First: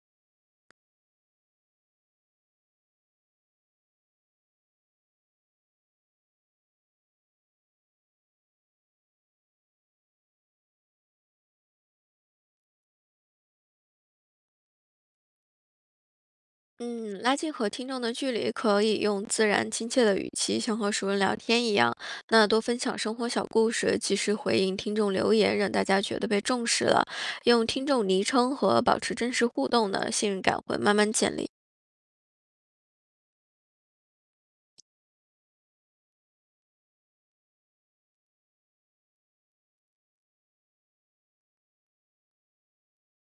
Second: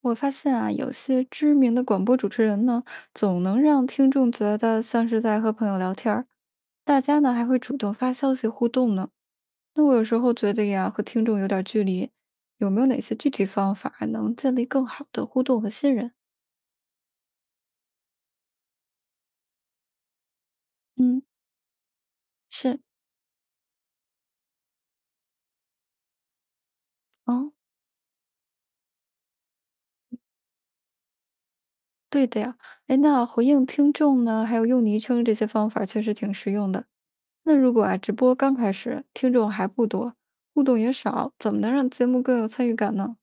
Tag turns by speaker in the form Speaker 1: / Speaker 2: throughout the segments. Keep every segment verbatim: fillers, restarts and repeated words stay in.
Speaker 1: 我发现啊，有些知名的广播主持人呢，总能让听众觉得像是在和朋友聊天儿。大家呢还会主动发消息互动呢。那我有时候觉得呀，和听众有点距离，有没有哪些具体方法能建立更好的互动和信任？
Speaker 2: 嗯，拉近和听众的距离，可以用自然亲切的语气，像和熟人
Speaker 1: 嗯，
Speaker 2: 聊天一样。那多分
Speaker 1: 是，
Speaker 2: 享生活小故事，及时回应听众留言，让大家觉得被重视了。
Speaker 1: 哦，
Speaker 2: 用听众昵称和保持真实互动呢，信任感会慢慢建立。
Speaker 1: 对的呀。哎，那回应听众呢，还有用昵称这些方法确实挺实用的。那如果啊，直播刚开始，听众还不多，互动也少，怎么能让节目更有参与感呢？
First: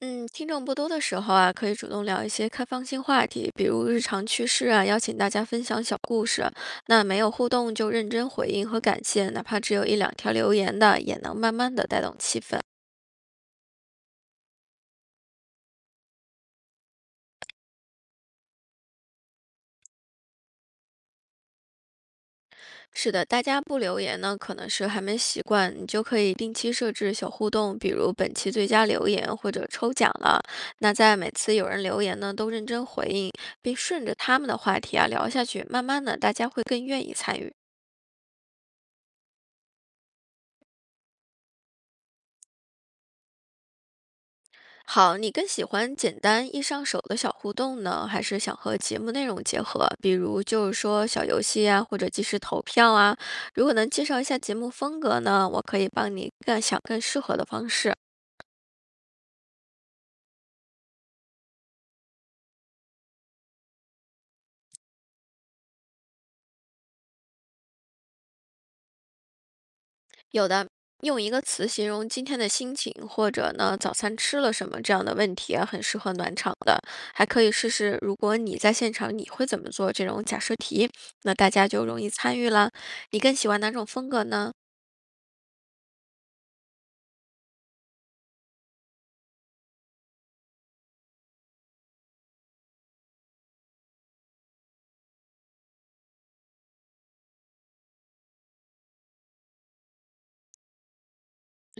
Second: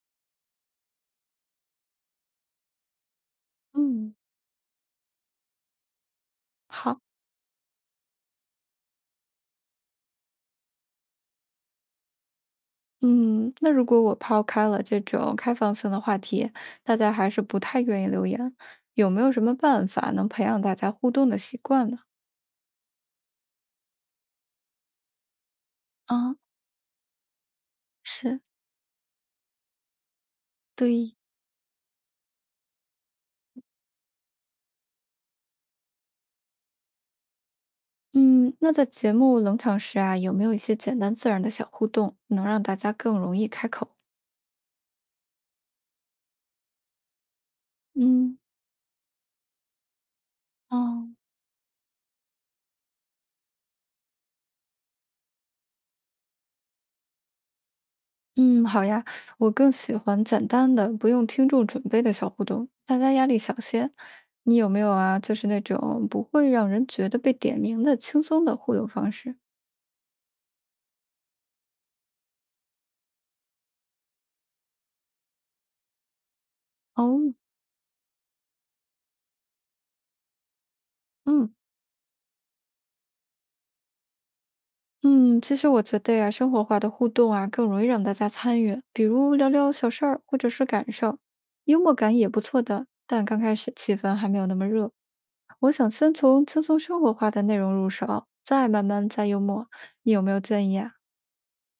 Speaker 2: 嗯，听众不多的时候啊，可以主动聊一些开放性话题，比如日
Speaker 1: 嗯，
Speaker 2: 常趣事啊，邀请大家分享小故事。
Speaker 1: 好。
Speaker 2: 那没有互动就认真回应和感谢，哪怕只有一两条留言的，也能慢慢的带动气氛。
Speaker 1: 嗯，那如果我抛开了这种开放性的话题，大家还是不太愿意留言，有没有什么办法能培养大家互动的习惯呢？
Speaker 2: 是的，大家不留言呢，可能是还没习惯，你就可以
Speaker 1: 啊，
Speaker 2: 定期设置小互动，比如本
Speaker 1: 是
Speaker 2: 期最佳留言或者抽奖了。那
Speaker 1: 对，
Speaker 2: 在每次有人留言呢，都认真回应，并顺着他们的话题啊聊下去，慢慢的大家会更愿意参与。
Speaker 1: 嗯，那在节目冷场时啊，有没有一些简单自然的小互动，能让大家更容易开口？
Speaker 2: 好，你更喜欢简单易上手的小互动呢，还
Speaker 1: 嗯，
Speaker 2: 是想和节目内容结合？比如就是说
Speaker 1: 哦，
Speaker 2: 小游戏啊，或者即时投票啊。如果能介绍一下节目风格呢，我可以帮你更想更适合的方式。
Speaker 1: 嗯，好呀，我更喜欢简单的，不用听众准备的小互动，大家压力小些。你有没有啊？就是那种不会让人觉得被点名的轻松的互动方式？
Speaker 2: 有的用一个词形容今天的心情，或者呢早餐吃了什么这样的问题啊，很适合暖场的。还
Speaker 1: 哦，
Speaker 2: 可以试试，如果你在现场，你会怎么做这种假设题，那
Speaker 1: 嗯
Speaker 2: 大家就容易参与啦。你更喜欢哪种风格呢？
Speaker 1: 嗯，其实我觉得呀，生活化的互动啊，更容易让大家参与，比如聊聊小事儿或者是感受，幽默感也不错的。但刚开始气氛还没有那么热，我想先从轻松生活化的内容入手，再慢慢加幽默。你有没有建议啊？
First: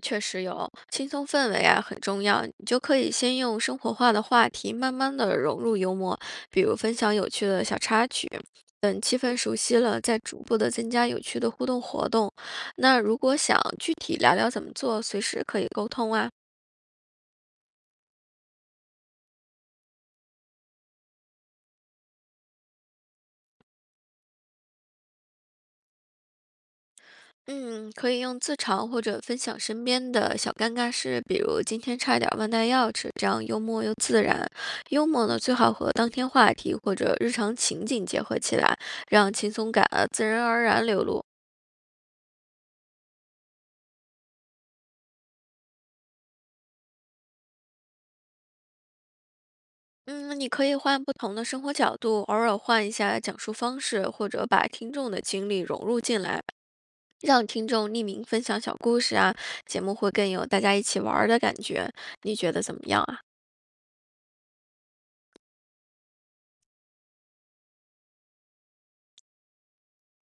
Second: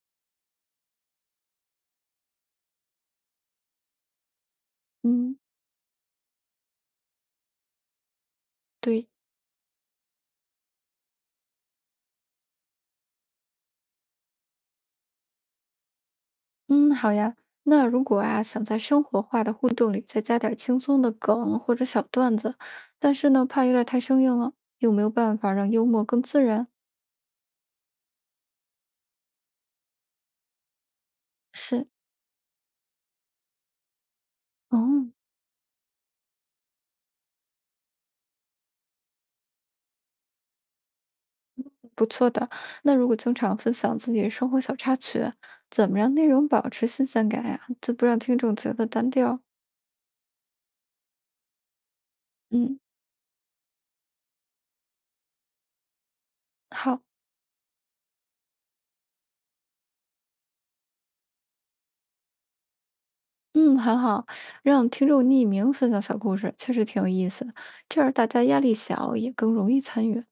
Speaker 2: 确实有轻松氛围啊，很重要。你就可以先用生活化的话题，慢慢
Speaker 1: 嗯，
Speaker 2: 的融入幽默，比如分享有趣的小插曲。等
Speaker 1: 对，
Speaker 2: 气氛熟悉了，再逐步的增加有趣的互动活动。那如果想具体聊聊怎么做，随时可以沟通啊。
Speaker 1: 嗯，好呀。那如果啊，想在生活化的互动里再加点轻松的梗或者小段子，但是呢，怕有点太生硬了，有没有办法让幽默更自然？
Speaker 2: 嗯，可以用自嘲或者分享身边的小尴尬事，比如今
Speaker 1: 是，
Speaker 2: 天差点儿忘带钥匙，这样幽默又自然。幽
Speaker 1: 哦。
Speaker 2: 默呢，最好和当天话题或者日常情景结合起来，让轻松感啊自然而然流露。
Speaker 1: 不错的。那如果经常分享自己的生活小插曲，怎么让内容保持新鲜感呀？就不让听众觉得单调。
Speaker 2: 嗯，你可以换不同的生活角度，偶尔
Speaker 1: 嗯，
Speaker 2: 换一下讲述方式，或者把听众的经历融入进来，
Speaker 1: 好，
Speaker 2: 让听众匿名分享小故事啊，节目会更有大家一起玩儿的感觉。你觉得怎么样？
Speaker 1: 嗯，很好，让听众匿名分享小故事，确实挺有意思。这样大家压力小，也更容易参与。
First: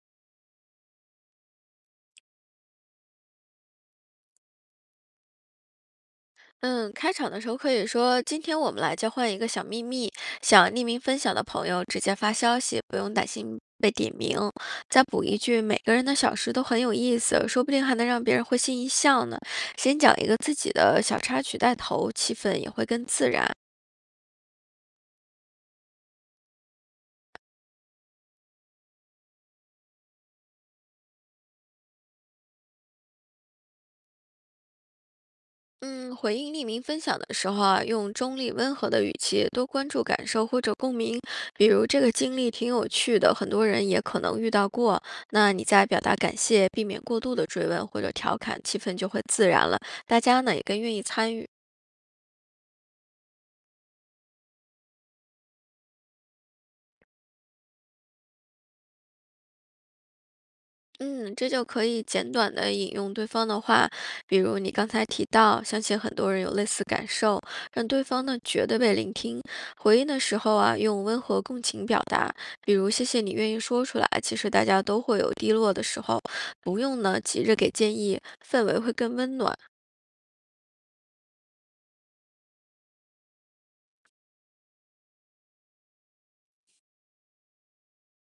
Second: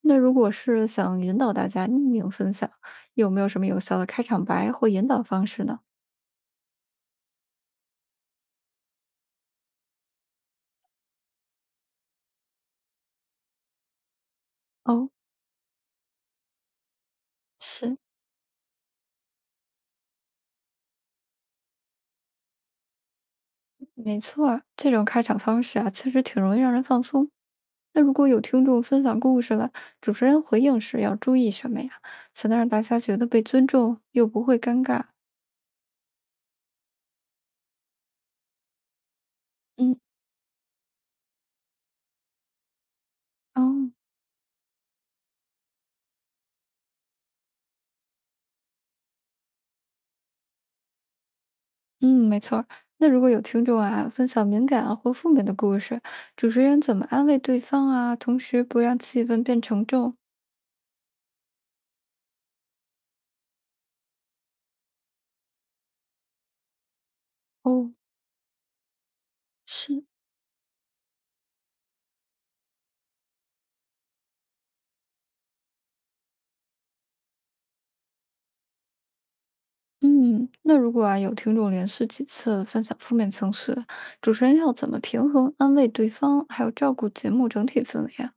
Speaker 1: 那如果是想引导大家匿名分享，有没有什么有效的开场白或引导方式呢？
Speaker 2: 嗯，开场的时候可以说："今天我们来交换一个小秘密，想匿名分享的朋友直接发消息，不用担心被点名。"再
Speaker 1: 哦，
Speaker 2: 补一句："每个人的小事都很有意思，说不定还
Speaker 1: 是，
Speaker 2: 能让别人会心一笑呢。"先讲一个自己的小插曲带头，气氛也会更自然。
Speaker 1: 没错儿，这种开场方式啊，确实挺容易让人放松。那如果有听众分享故事了，主持人回应时要注意什么呀？才能让大家觉得被尊重又不会尴尬？
Speaker 2: 嗯，回应匿名分享的时候啊，用中立温和的语气，多关
Speaker 1: 嗯，
Speaker 2: 注感受或者共鸣。比如这个经历挺有趣的，很多人
Speaker 1: 哦，
Speaker 2: 也可能遇到过。那你在表达感谢，避免过度的追问或者调侃，气氛就会自然了，大家呢也更愿意参与。
Speaker 1: 嗯，没错儿。那如果有听众啊分享敏感啊或负面的故事，主持人怎么安慰对方啊？同时不让气氛变沉重
Speaker 2: 嗯，这就可以简短的引用对方的话，比如你刚才提到，相信很多人有类似感受，让
Speaker 1: 哦。
Speaker 2: 对方呢觉得被聆听。回
Speaker 1: 是，
Speaker 2: 应的时候啊，用温和共情表达，比如谢谢你愿意说出来，其实大家都会有低落的时候，不用呢急着给建议，氛围会更温暖。
Speaker 1: 嗯，那如果啊有听众连续几次分享负面情绪，主持人要怎么平衡安慰对方，还有照顾节目整体氛围啊？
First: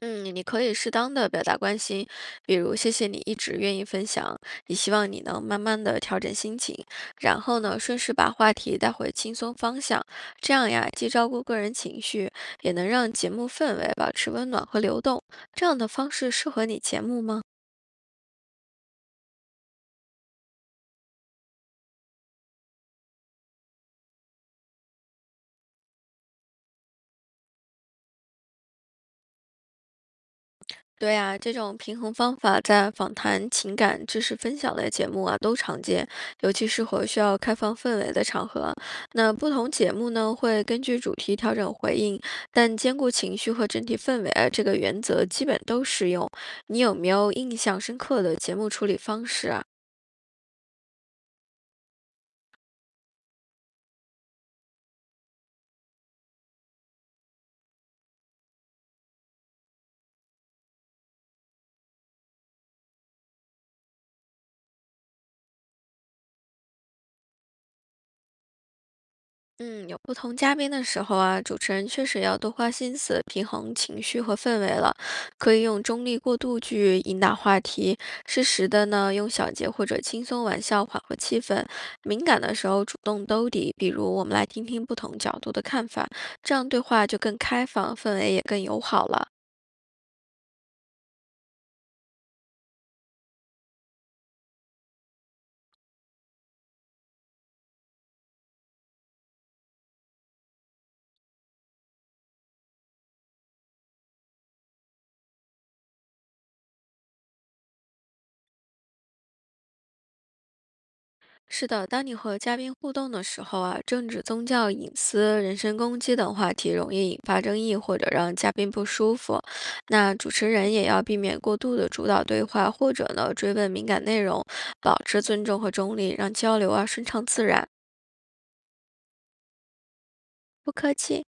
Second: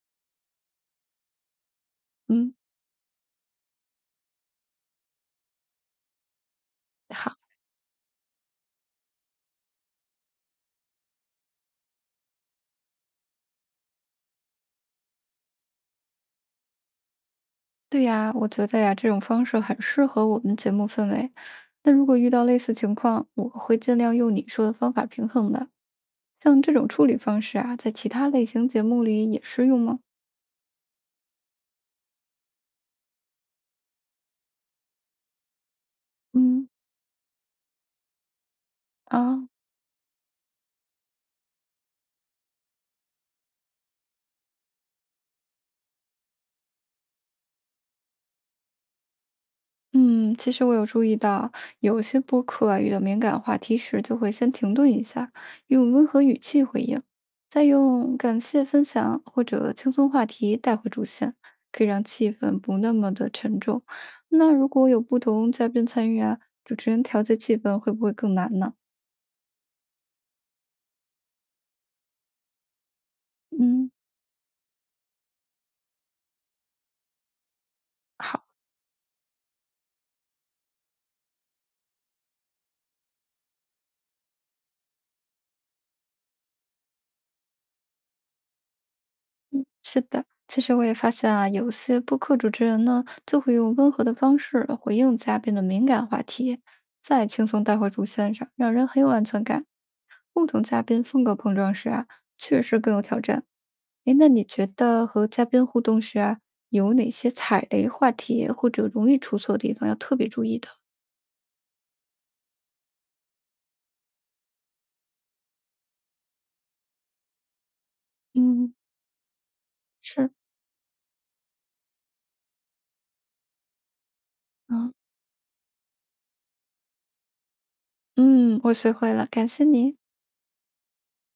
Speaker 2: 嗯，你可以适当的表达关心，
Speaker 1: 嗯，
Speaker 2: 比如谢谢你一直愿意分享，也希望你能慢慢的调整心情，然
Speaker 1: 好。
Speaker 2: 后呢，顺势把话题带回轻松方向，这样呀，既照顾个人情绪，也能让节目氛围保持温暖和流动。这样的方式适合你节目吗？
Speaker 1: 对呀，我觉得呀，这种方式很适合我们节目氛围。那如果遇到类似情况，我会尽量用你说的方法平衡的。像这种处理方式啊，在其他类型节目里也适用吗？
Speaker 2: 对呀，这种平衡方法在访谈、情感、知识分享类节目啊都常见，尤其
Speaker 1: 嗯，
Speaker 2: 适合需要开放氛围的场合。那
Speaker 1: 啊，
Speaker 2: 不同节目呢，会根据主题调整回应，但兼顾情绪和整体氛围啊，这个原则基本都适用。你有没有印象深刻的节目处理方式啊？
Speaker 1: 嗯，其实我有注意到，有些播客啊，遇到敏感话题时，就会先停顿一下，用温和语气回应，再用感谢分享或者轻松话题带回主线，可以让气氛不那么的沉重。那如果有不同嘉宾参与啊，主持人调节气氛会不会更难呢？
Speaker 2: 嗯，有不同嘉宾的时候啊，主持人确实要多花心思平衡
Speaker 1: 嗯，
Speaker 2: 情绪和氛围了。可以用中立过渡句引导话题，适
Speaker 1: 好。
Speaker 2: 时的呢用小节或者轻松玩笑缓和气氛。敏感的时候主动兜底，比如我们来听听不同角度的看法，这样对话就更开放，氛围也更友好了。
Speaker 1: 是的，其实我也发现啊，有些播客主持人呢，就会用温和的方式回应嘉宾的敏感话题，再轻松带回主线上，让人很有安全感。不同嘉宾风格碰撞时啊，确实更有挑战。哎，那你觉得和嘉宾互动时啊，有哪些踩雷话题或者容易出错的地方要特别注意的？
Speaker 2: 是的，当你和嘉宾互动的时候啊，政治、宗教、隐私、人身攻击等话题容易引发争议或者让嘉宾
Speaker 1: 嗯，
Speaker 2: 不舒服。那
Speaker 1: 是，
Speaker 2: 主持人也要避免过度的主导对话，或者呢追问敏感内容，
Speaker 1: 嗯。
Speaker 2: 保持尊重和中立，让交流啊顺畅自然，
Speaker 1: 嗯，我学会了，感谢你。
Speaker 2: 不客气。